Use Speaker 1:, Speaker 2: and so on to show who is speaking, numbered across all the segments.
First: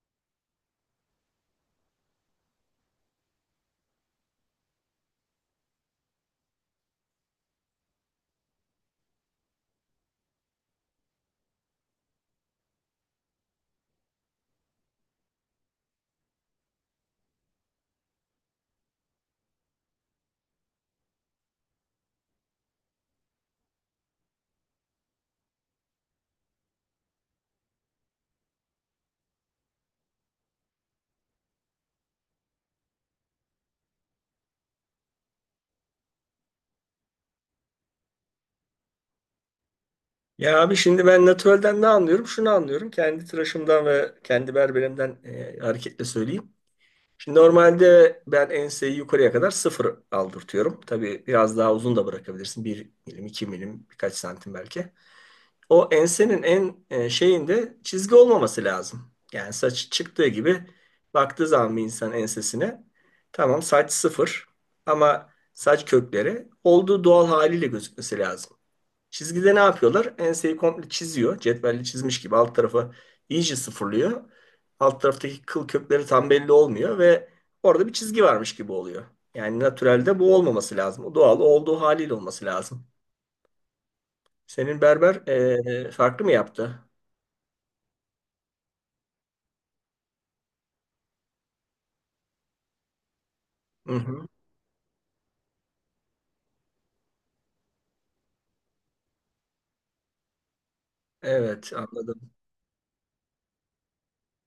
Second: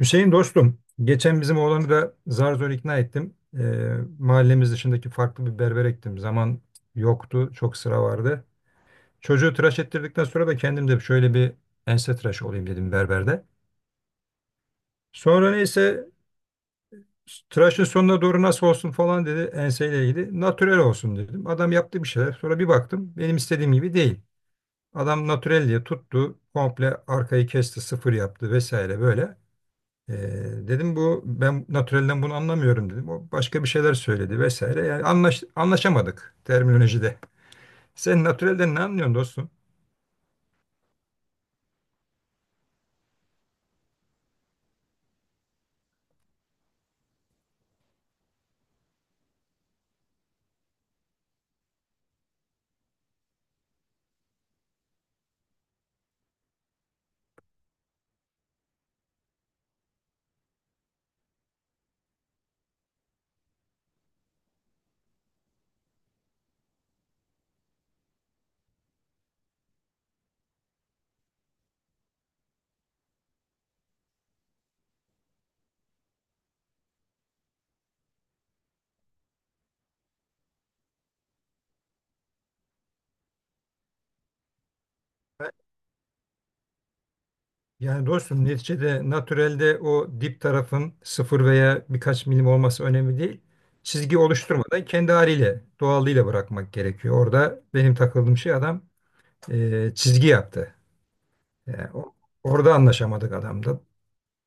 Speaker 1: Hüseyin dostum, geçen bizim oğlanı da zar zor ikna ettim. Ee, mahallemiz dışındaki farklı bir berbere gittim. Zaman yoktu, çok sıra vardı. Çocuğu tıraş ettirdikten sonra da kendim de şöyle bir ense tıraşı olayım dedim berberde. Sonra neyse tıraşın sonuna doğru nasıl olsun falan dedi enseyle ilgili. Natürel olsun dedim. Adam yaptı bir şeyler. Sonra bir baktım benim istediğim gibi değil. Adam natürel diye tuttu. Komple arkayı kesti, sıfır yaptı vesaire böyle. Ee, dedim bu ben natürelden bunu anlamıyorum dedim. O başka bir şeyler söyledi vesaire. Yani anlaşamadık terminolojide. Sen natürelden ne anlıyorsun dostum?
Speaker 2: Ya abi şimdi ben natürelden ne anlıyorum? Şunu anlıyorum. Kendi tıraşımdan ve kendi berberimden hareketle söyleyeyim. Şimdi normalde ben enseyi yukarıya kadar sıfır aldırtıyorum. Tabii biraz daha uzun da bırakabilirsin. Bir milim, iki milim, birkaç santim belki. O ensenin en şeyinde çizgi olmaması lazım. Yani saç çıktığı gibi baktığı zaman bir insan ensesine tamam saç sıfır ama saç kökleri olduğu doğal haliyle gözükmesi lazım. Çizgide ne yapıyorlar? Enseyi komple çiziyor. Cetvelle çizmiş gibi alt tarafı iyice sıfırlıyor. Alt taraftaki kıl kökleri tam belli olmuyor ve orada bir çizgi varmış gibi oluyor. Yani natürelde bu olmaması lazım. O doğal olduğu haliyle olması lazım. Senin berber farklı mı yaptı?
Speaker 1: Yani dostum neticede natürelde o dip tarafın sıfır veya birkaç milim olması önemli değil.
Speaker 2: Hı
Speaker 1: Çizgi
Speaker 2: hı.
Speaker 1: oluşturmadan kendi haliyle, doğallığıyla bırakmak gerekiyor. Orada benim takıldığım şey adam çizgi yaptı.
Speaker 2: Evet,
Speaker 1: Yani
Speaker 2: anladım.
Speaker 1: orada anlaşamadık adamda.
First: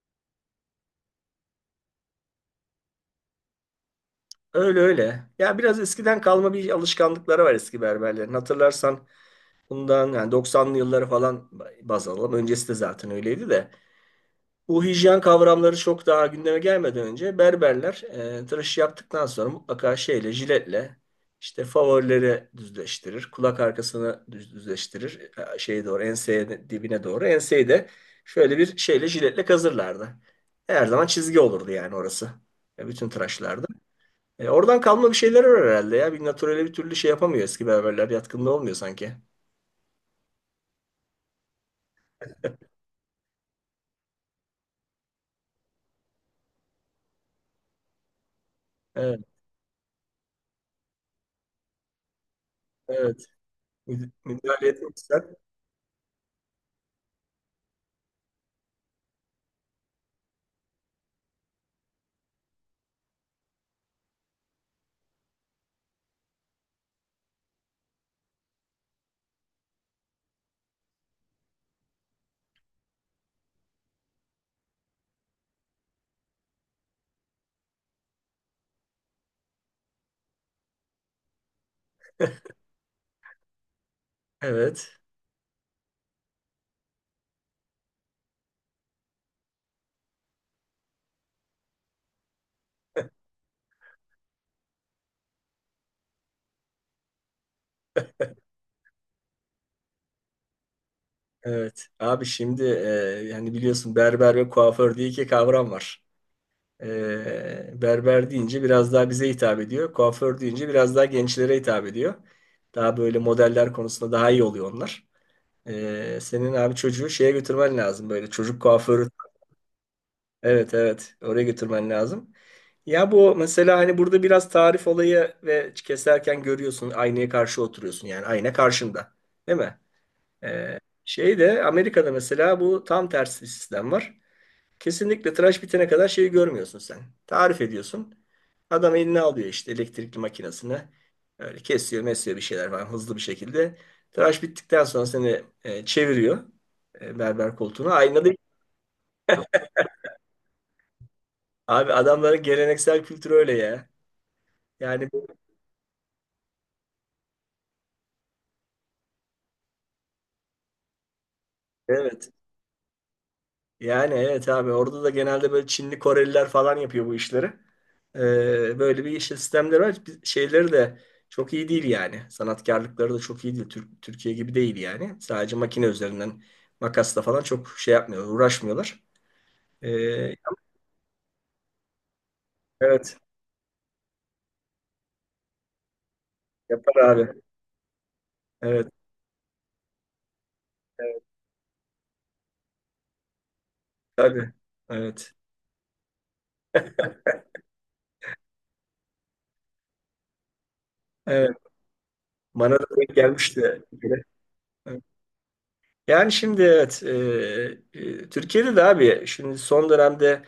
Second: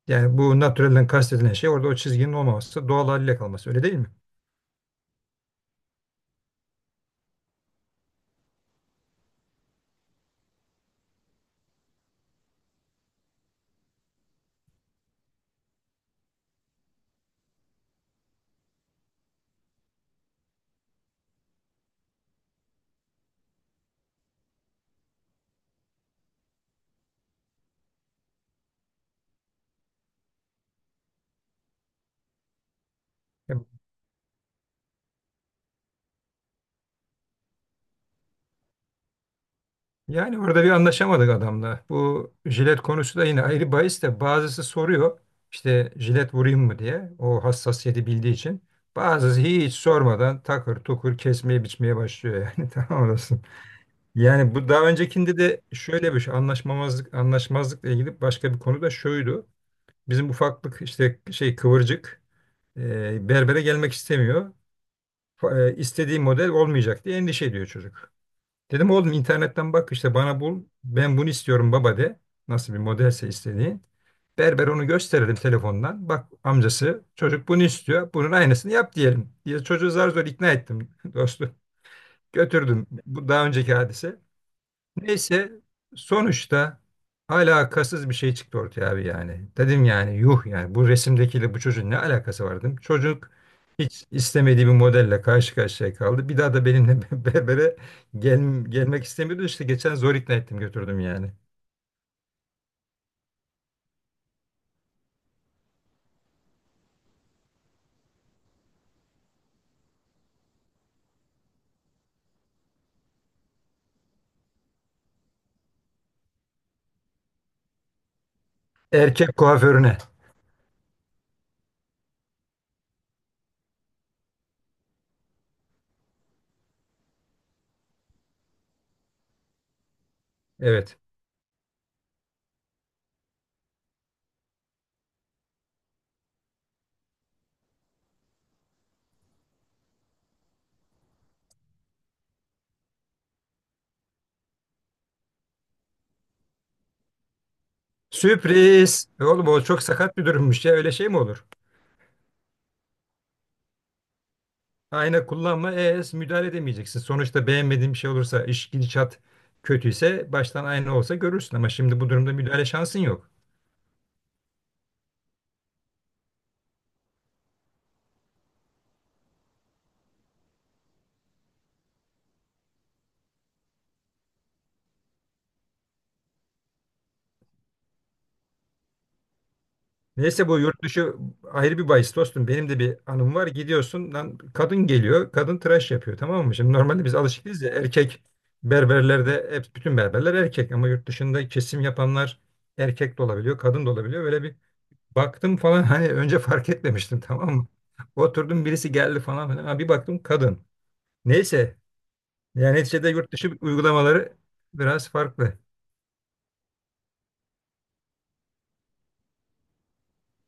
Speaker 1: Yani bu natürelden kastedilen şey orada o çizginin olmaması, doğal haliyle kalması öyle değil mi?
Speaker 2: Öyle öyle. Ya biraz eskiden kalma bir alışkanlıkları var eski berberlerin. Hatırlarsan bundan yani 90'lı yılları falan baz alalım. Öncesi de zaten öyleydi de. Bu hijyen kavramları çok daha gündeme gelmeden önce berberler tıraşı yaptıktan sonra mutlaka şeyle jiletle işte favorileri düzleştirir. Kulak arkasını düzleştirir. Şeye doğru dibine doğru. Enseyi de şöyle bir şeyle jiletle kazırlardı. Her zaman çizgi olurdu yani orası. Bütün tıraşlarda. Oradan kalma bir şeyler var herhalde ya. Bir naturele bir türlü şey yapamıyor eski berberler. Yatkınlığı olmuyor sanki.
Speaker 1: Yani orada bir anlaşamadık adamla. Bu jilet konusu da yine ayrı bahis de bazısı soruyor işte jilet vurayım mı diye o hassasiyeti bildiği için.
Speaker 2: Evet,
Speaker 1: Bazısı hiç sormadan takır tukur kesmeye biçmeye başlıyor yani tamam
Speaker 2: evet.
Speaker 1: olasın. Yani
Speaker 2: Müdahale
Speaker 1: bu daha
Speaker 2: etmek ister.
Speaker 1: öncekinde de şöyle bir şey anlaşmamazlık anlaşmazlıkla ilgili başka bir konu da şuydu. Bizim ufaklık işte şey kıvırcık berbere gelmek istemiyor. İstediği model olmayacak diye endişe ediyor çocuk. Dedim oğlum internetten bak işte bana bul. Ben bunu istiyorum baba de. Nasıl bir modelse istediği. Berber onu gösterelim telefondan. Bak amcası çocuk bunu istiyor. Bunun aynısını yap diyelim diye çocuğu zar zor ikna ettim dostum. Götürdüm. Bu daha önceki hadise.
Speaker 2: Evet.
Speaker 1: Neyse sonuçta alakasız bir şey çıktı ortaya abi yani. Dedim yani yuh yani bu resimdekiyle bu çocuğun ne alakası var dedim. Çocuk hiç istemediği bir modelle karşı karşıya kaldı. Bir daha da benimle berbere gel, gelmek istemiyordu. İşte geçen zor ikna ettim götürdüm yani.
Speaker 2: Evet. Abi şimdi yani biliyorsun berber ve kuaför diye iki kavram var. Berber deyince biraz daha bize hitap ediyor. Kuaför deyince biraz daha gençlere hitap ediyor. Daha böyle modeller konusunda daha iyi oluyor onlar. Senin abi çocuğu şeye götürmen lazım böyle çocuk kuaförü.
Speaker 1: Erkek kuaförüne.
Speaker 2: Evet, evet, oraya götürmen lazım. Ya bu mesela hani burada biraz tarif olayı ve keserken görüyorsun aynaya karşı oturuyorsun yani ayna karşında, değil mi?
Speaker 1: Evet.
Speaker 2: Şeyde Amerika'da mesela bu tam tersi bir sistem var. Kesinlikle tıraş bitene kadar şeyi görmüyorsun sen. Tarif ediyorsun. Adam eline alıyor işte elektrikli makinesini. Öyle kesiyor, mesiyor bir şeyler falan hızlı bir şekilde. Tıraş bittikten sonra seni çeviriyor berber koltuğuna. Aynada
Speaker 1: Sürpriz. E oğlum o çok sakat bir durummuş ya, öyle şey mi olur?
Speaker 2: abi adamların geleneksel kültürü öyle ya. Yani
Speaker 1: Ayna kullanma, müdahale edemeyeceksin. Sonuçta beğenmediğin bir şey olursa, iş gidişat kötüyse baştan ayna olsa görürsün ama şimdi bu
Speaker 2: evet,
Speaker 1: durumda müdahale şansın yok.
Speaker 2: yani evet abi orada da genelde böyle Çinli Koreliler falan yapıyor bu işleri. Böyle bir işte sistemleri var. Şeyleri de çok iyi değil yani. Sanatkarlıkları da çok iyi değil. Türkiye gibi değil yani. Sadece makine üzerinden makasla falan çok şey yapmıyorlar, uğraşmıyorlar. Ee,
Speaker 1: Neyse bu yurt dışı ayrı bir bahis dostum. Benim de bir
Speaker 2: evet
Speaker 1: anım var. Gidiyorsun lan kadın geliyor. Kadın tıraş yapıyor, tamam mı? Şimdi
Speaker 2: yapar
Speaker 1: normalde biz
Speaker 2: abi.
Speaker 1: alışık değiliz ya, erkek
Speaker 2: Evet,
Speaker 1: berberlerde hep bütün berberler erkek ama yurt
Speaker 2: evet,
Speaker 1: dışında kesim yapanlar erkek de olabiliyor, kadın da olabiliyor. Böyle
Speaker 2: tabii.
Speaker 1: bir
Speaker 2: Evet.
Speaker 1: baktım falan, hani önce fark etmemiştim, tamam mı? Oturdum birisi geldi falan filan. Ha, bir baktım kadın.
Speaker 2: Evet.
Speaker 1: Neyse,
Speaker 2: Bana
Speaker 1: yani
Speaker 2: da
Speaker 1: neticede
Speaker 2: denk
Speaker 1: yurt dışı
Speaker 2: gelmişti.
Speaker 1: uygulamaları biraz farklı.
Speaker 2: Yani şimdi evet, Türkiye'de de abi şimdi son dönemde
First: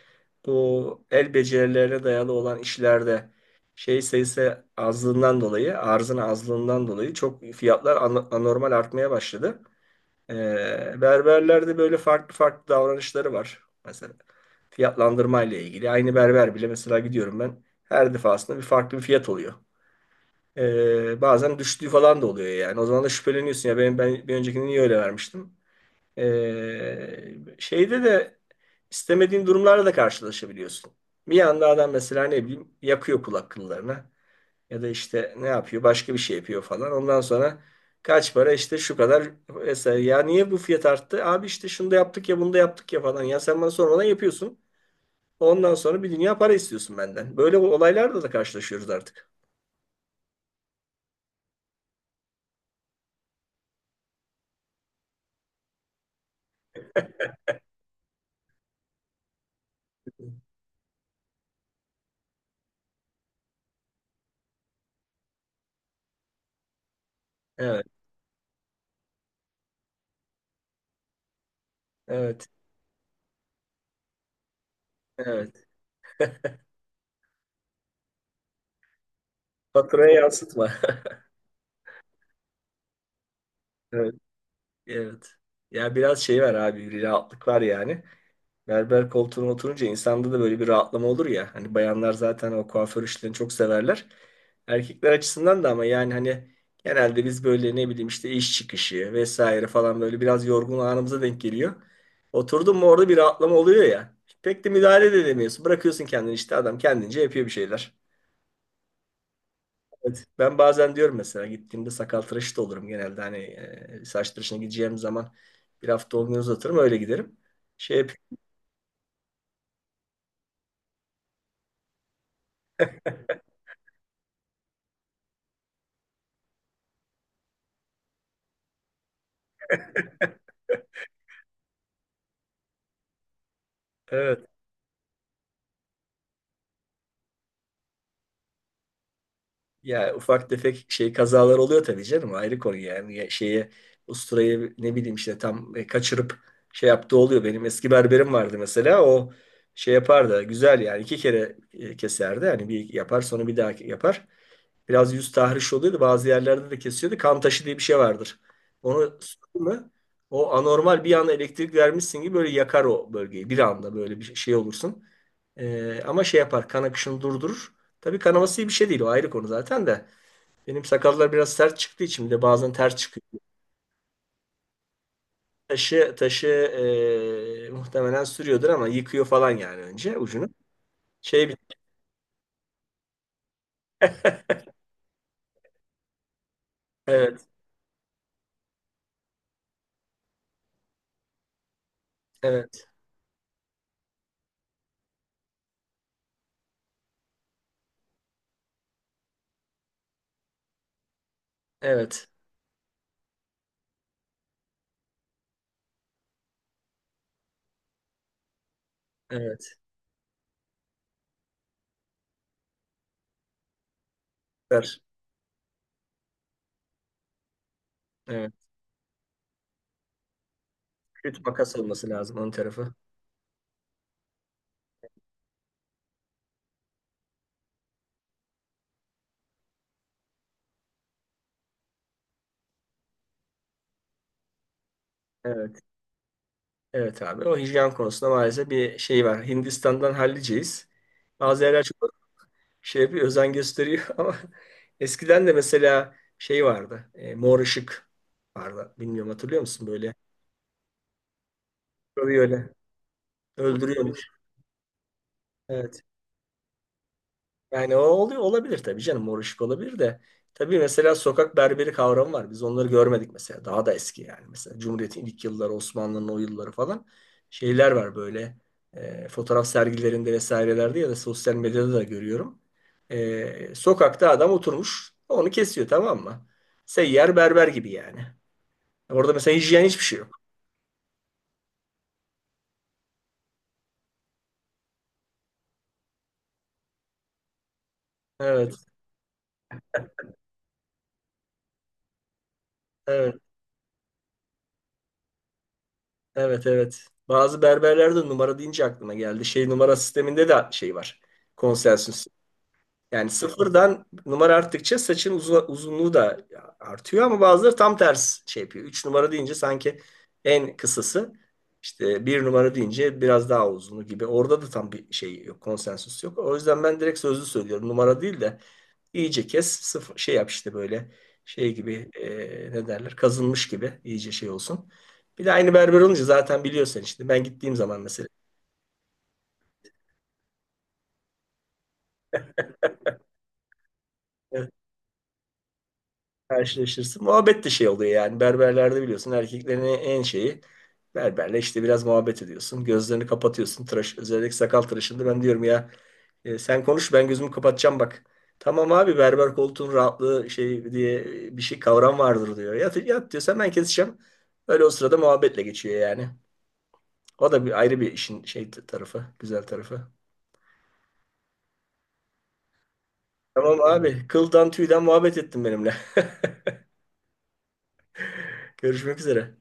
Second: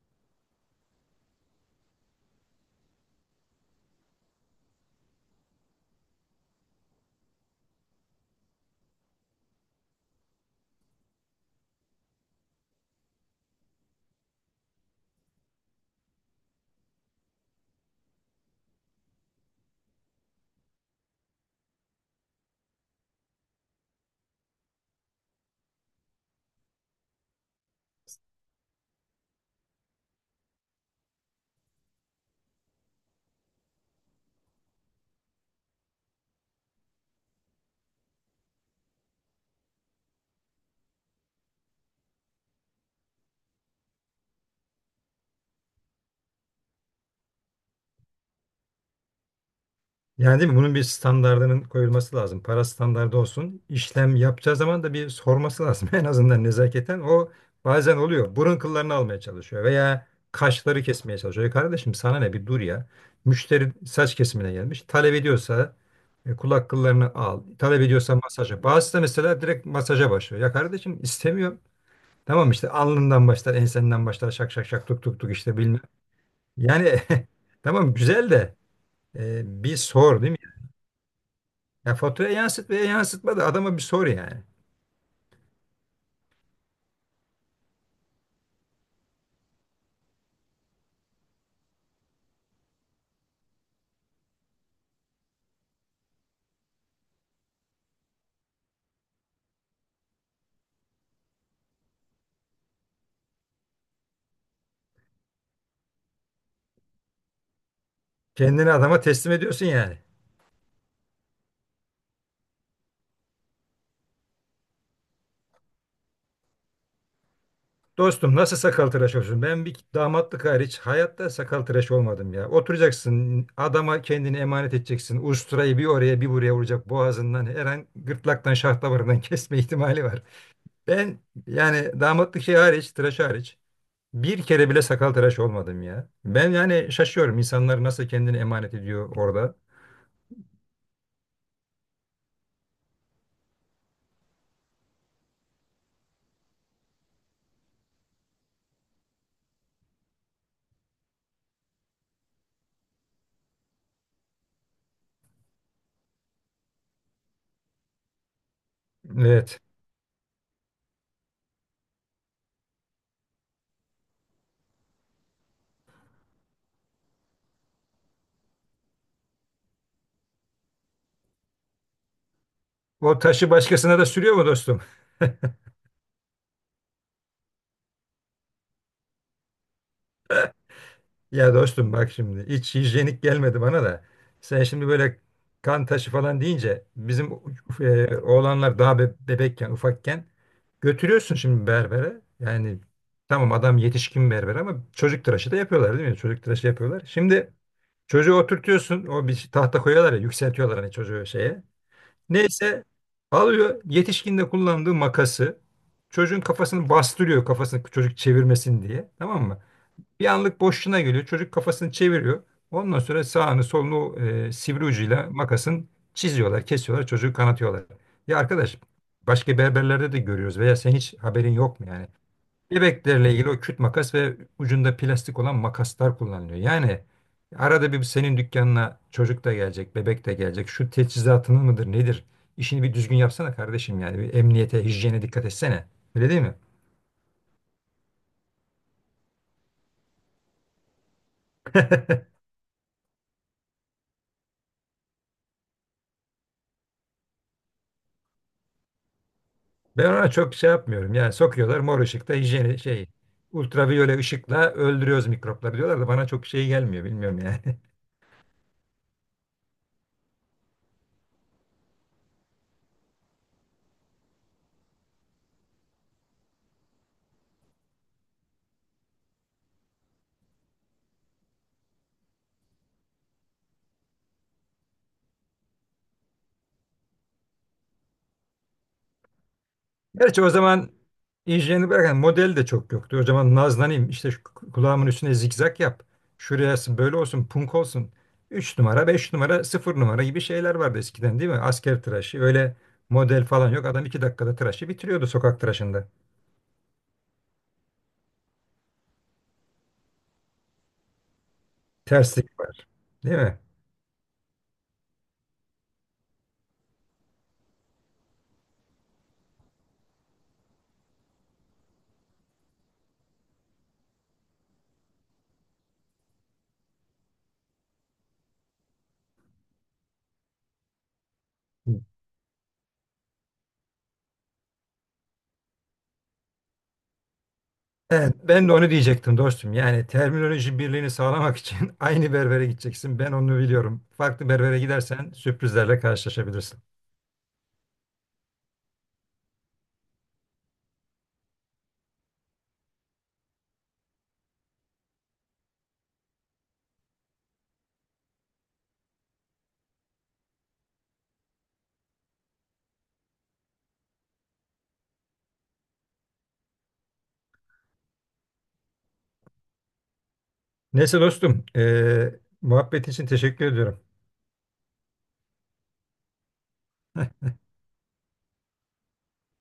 Speaker 2: bu el becerilerine dayalı olan işlerde şey sayısı azlığından dolayı arzın azlığından dolayı çok fiyatlar anormal artmaya başladı. E, Berberlerde böyle farklı farklı davranışları var. Mesela fiyatlandırma ile ilgili aynı berber bile mesela gidiyorum ben her defasında bir farklı bir fiyat oluyor. Bazen düştüğü falan da oluyor yani. O zaman da şüpheleniyorsun ya ben bir öncekini niye öyle vermiştim? Şeyde de istemediğin durumlarla da karşılaşabiliyorsun. Bir anda adam mesela ne bileyim yakıyor kulak kıllarına ya da işte ne yapıyor başka bir şey yapıyor falan. Ondan sonra kaç para işte şu kadar mesela ya niye bu fiyat arttı? Abi işte şunu da yaptık ya bunu da yaptık ya falan. Ya sen bana sormadan yapıyorsun. Ondan sonra bir dünya para istiyorsun benden. Böyle olaylarla da karşılaşıyoruz artık.
Speaker 1: Yani değil mi? Bunun bir standardının koyulması lazım. Para standardı olsun. İşlem yapacağı zaman da bir sorması lazım. En azından nezaketen o bazen oluyor. Burun kıllarını almaya çalışıyor veya kaşları kesmeye çalışıyor. "Ya kardeşim sana ne, bir dur ya. Müşteri saç kesimine gelmiş. Talep ediyorsa kulak kıllarını al. Talep
Speaker 2: Evet,
Speaker 1: ediyorsa masaja. Bazısı da mesela direkt masaja başlıyor. Ya kardeşim istemiyorum.
Speaker 2: evet,
Speaker 1: Tamam işte alnından başlar, ensenden başlar, şak şak şak tuk tuk tuk işte
Speaker 2: evet.
Speaker 1: bilmem. Yani tamam güzel de bir
Speaker 2: Faturaya
Speaker 1: sor değil mi?
Speaker 2: yansıtma.
Speaker 1: Ya faturaya yansıt veya yansıtma da adama bir sor
Speaker 2: Evet,
Speaker 1: yani.
Speaker 2: evet. Ya biraz şey var abi, bir rahatlık var yani. Berber koltuğuna oturunca insanda da böyle bir rahatlama olur ya. Hani bayanlar zaten o kuaför işlerini çok severler. Erkekler açısından da ama yani hani genelde biz böyle ne bileyim işte iş çıkışı vesaire falan böyle biraz yorgun anımıza denk geliyor. Oturdun mu orada bir rahatlama oluyor ya. Pek de müdahale de edemiyorsun. Bırakıyorsun kendini işte adam kendince yapıyor bir şeyler.
Speaker 1: Kendini adama teslim ediyorsun yani.
Speaker 2: Evet. Ben bazen diyorum mesela gittiğimde sakal tıraşı da olurum genelde. Hani saç tıraşına gideceğim zaman bir hafta olmuyor uzatırım öyle giderim. Şey
Speaker 1: Dostum nasıl sakal tıraş olsun? Ben bir damatlık hariç hayatta sakal tıraş olmadım ya. Oturacaksın adama kendini emanet edeceksin. Usturayı bir oraya bir buraya vuracak, boğazından her an gırtlaktan şah damarından kesme ihtimali var. Ben yani damatlık şey hariç tıraş hariç bir
Speaker 2: yapıyorum.
Speaker 1: kere bile sakal tıraş olmadım ya. Ben yani şaşıyorum, insanlar nasıl kendini emanet ediyor orada.
Speaker 2: Ya ufak tefek şey kazalar oluyor tabii canım ayrı konu yani. Ya şeye usturayı ne bileyim işte tam kaçırıp şey yaptığı oluyor. Benim eski berberim vardı mesela o şey yapardı güzel yani iki kere keserdi hani bir yapar sonra bir daha yapar. Biraz yüz tahriş oluyordu bazı yerlerde de kesiyordu kan taşı diye bir şey vardır. Onu
Speaker 1: Evet.
Speaker 2: sürdün mü o anormal bir anda elektrik vermişsin gibi böyle yakar o bölgeyi bir anda böyle bir şey olursun. Ama şey yapar kan akışını durdurur. Tabii kanaması iyi bir şey değil. O ayrı konu zaten de. Benim sakallar biraz sert çıktığı için bir de bazen ters
Speaker 1: O
Speaker 2: çıkıyor.
Speaker 1: taşı başkasına da sürüyor mu dostum?
Speaker 2: Taşı muhtemelen sürüyordur ama yıkıyor falan yani önce ucunu. Şey
Speaker 1: Ya
Speaker 2: bir-
Speaker 1: dostum bak, şimdi hiç hijyenik gelmedi bana da. Sen şimdi böyle kan taşı falan deyince bizim
Speaker 2: evet,
Speaker 1: oğlanlar daha bebekken, ufakken götürüyorsun şimdi berbere. Yani
Speaker 2: evet,
Speaker 1: tamam adam yetişkin berber ama çocuk tıraşı da yapıyorlar değil mi? Çocuk tıraşı yapıyorlar. Şimdi çocuğu oturtuyorsun. O bir tahta koyuyorlar ya, yükseltiyorlar hani çocuğu şeye.
Speaker 2: evet,
Speaker 1: Neyse alıyor yetişkinde kullandığı makası, çocuğun kafasını bastırıyor kafasını çocuk çevirmesin diye, tamam mı?
Speaker 2: evet,
Speaker 1: Bir anlık boşluğuna geliyor çocuk kafasını çeviriyor. Ondan sonra sağını solunu sivri
Speaker 2: ver.
Speaker 1: ucuyla makasın çiziyorlar, kesiyorlar, çocuğu kanatıyorlar. Ya
Speaker 2: Evet.
Speaker 1: arkadaş başka berberlerde de görüyoruz veya sen hiç
Speaker 2: Kötü
Speaker 1: haberin
Speaker 2: makas
Speaker 1: yok mu yani?
Speaker 2: olması lazım onun tarafı.
Speaker 1: Bebeklerle ilgili o küt makas ve ucunda plastik olan makaslar kullanılıyor. Yani arada bir senin dükkanına çocuk da gelecek, bebek de gelecek. Şu teçhizatının mıdır, nedir? İşini bir düzgün yapsana kardeşim yani. Bir emniyete, hijyene dikkat
Speaker 2: Evet,
Speaker 1: etsene. Öyle değil mi?
Speaker 2: evet abi. O hijyen konusunda maalesef bir şey var. Hindistan'dan halliceyiz. Bazı yerler çok şey bir özen gösteriyor ama eskiden de mesela şey vardı. Mor ışık vardı. Bilmiyorum, hatırlıyor musun
Speaker 1: Ben
Speaker 2: böyle?
Speaker 1: ona çok şey yapmıyorum. Yani sokuyorlar mor ışıkta
Speaker 2: Tabii öyle.
Speaker 1: hijyeni şey, ultraviyole
Speaker 2: Öldürüyormuş.
Speaker 1: ışıkla öldürüyoruz mikropları diyorlar
Speaker 2: Evet.
Speaker 1: da bana çok şey gelmiyor. Bilmiyorum yani.
Speaker 2: Yani o oluyor, olabilir tabii canım. Mor ışık olabilir de. Tabii mesela sokak berberi kavramı var. Biz onları görmedik mesela. Daha da eski yani. Mesela Cumhuriyet'in ilk yılları, Osmanlı'nın o yılları falan. Şeyler var böyle. Fotoğraf sergilerinde vesairelerde ya da sosyal medyada da görüyorum. Sokakta adam oturmuş. Onu kesiyor, tamam mı? Seyyar berber gibi yani. Orada mesela hijyen hiçbir şey yok.
Speaker 1: Gerçi o zaman injinerini bırakan model de çok yoktu. O zaman nazlanayım işte şu kulağımın üstüne zigzag yap. Şuraya böyle olsun, punk olsun. üç
Speaker 2: Evet.
Speaker 1: numara 5 numara, 0 numara gibi şeyler vardı eskiden değil mi? Asker tıraşı, öyle
Speaker 2: Evet.
Speaker 1: model falan yok. Adam 2 dakikada tıraşı bitiriyordu sokak tıraşında.
Speaker 2: Evet, evet. Bazı berberlerde numara deyince aklıma geldi. Şey numara sisteminde de şey var. Konsensüs.
Speaker 1: Terslik var
Speaker 2: Yani
Speaker 1: değil mi?
Speaker 2: sıfırdan numara arttıkça saçın uzunluğu da artıyor ama bazıları tam ters şey yapıyor. Üç numara deyince sanki en kısası. İşte bir numara deyince biraz daha uzunu gibi. Orada da tam bir şey yok. Konsensüs yok. O yüzden ben direkt sözlü söylüyorum. Numara değil de İyice kes, sıfır, şey yap işte böyle şey gibi ne derler kazınmış gibi iyice şey olsun. Bir de aynı berber olunca zaten biliyorsun işte ben gittiğim zaman mesela
Speaker 1: Evet, ben de onu diyecektim dostum. Yani terminoloji birliğini sağlamak için aynı berbere gideceksin. Ben onu biliyorum. Farklı
Speaker 2: evet,
Speaker 1: berbere gidersen sürprizlerle karşılaşabilirsin.
Speaker 2: karşılaşırsın. Muhabbet de şey oluyor yani berberlerde biliyorsun erkeklerin en şeyi berberle işte biraz muhabbet ediyorsun. Gözlerini kapatıyorsun tıraş özellikle sakal tıraşında ben diyorum ya sen konuş ben gözümü kapatacağım bak. Tamam abi berber koltuğun rahatlığı şey diye bir şey kavram vardır diyor. Yat, yat diyorsan ben keseceğim. Öyle o sırada muhabbetle geçiyor yani. O da bir ayrı bir işin şey tarafı, güzel tarafı.
Speaker 1: Neyse dostum, muhabbet için teşekkür
Speaker 2: Tamam
Speaker 1: ediyorum.
Speaker 2: abi, kıldan tüyden muhabbet ettin benimle. Görüşmek üzere.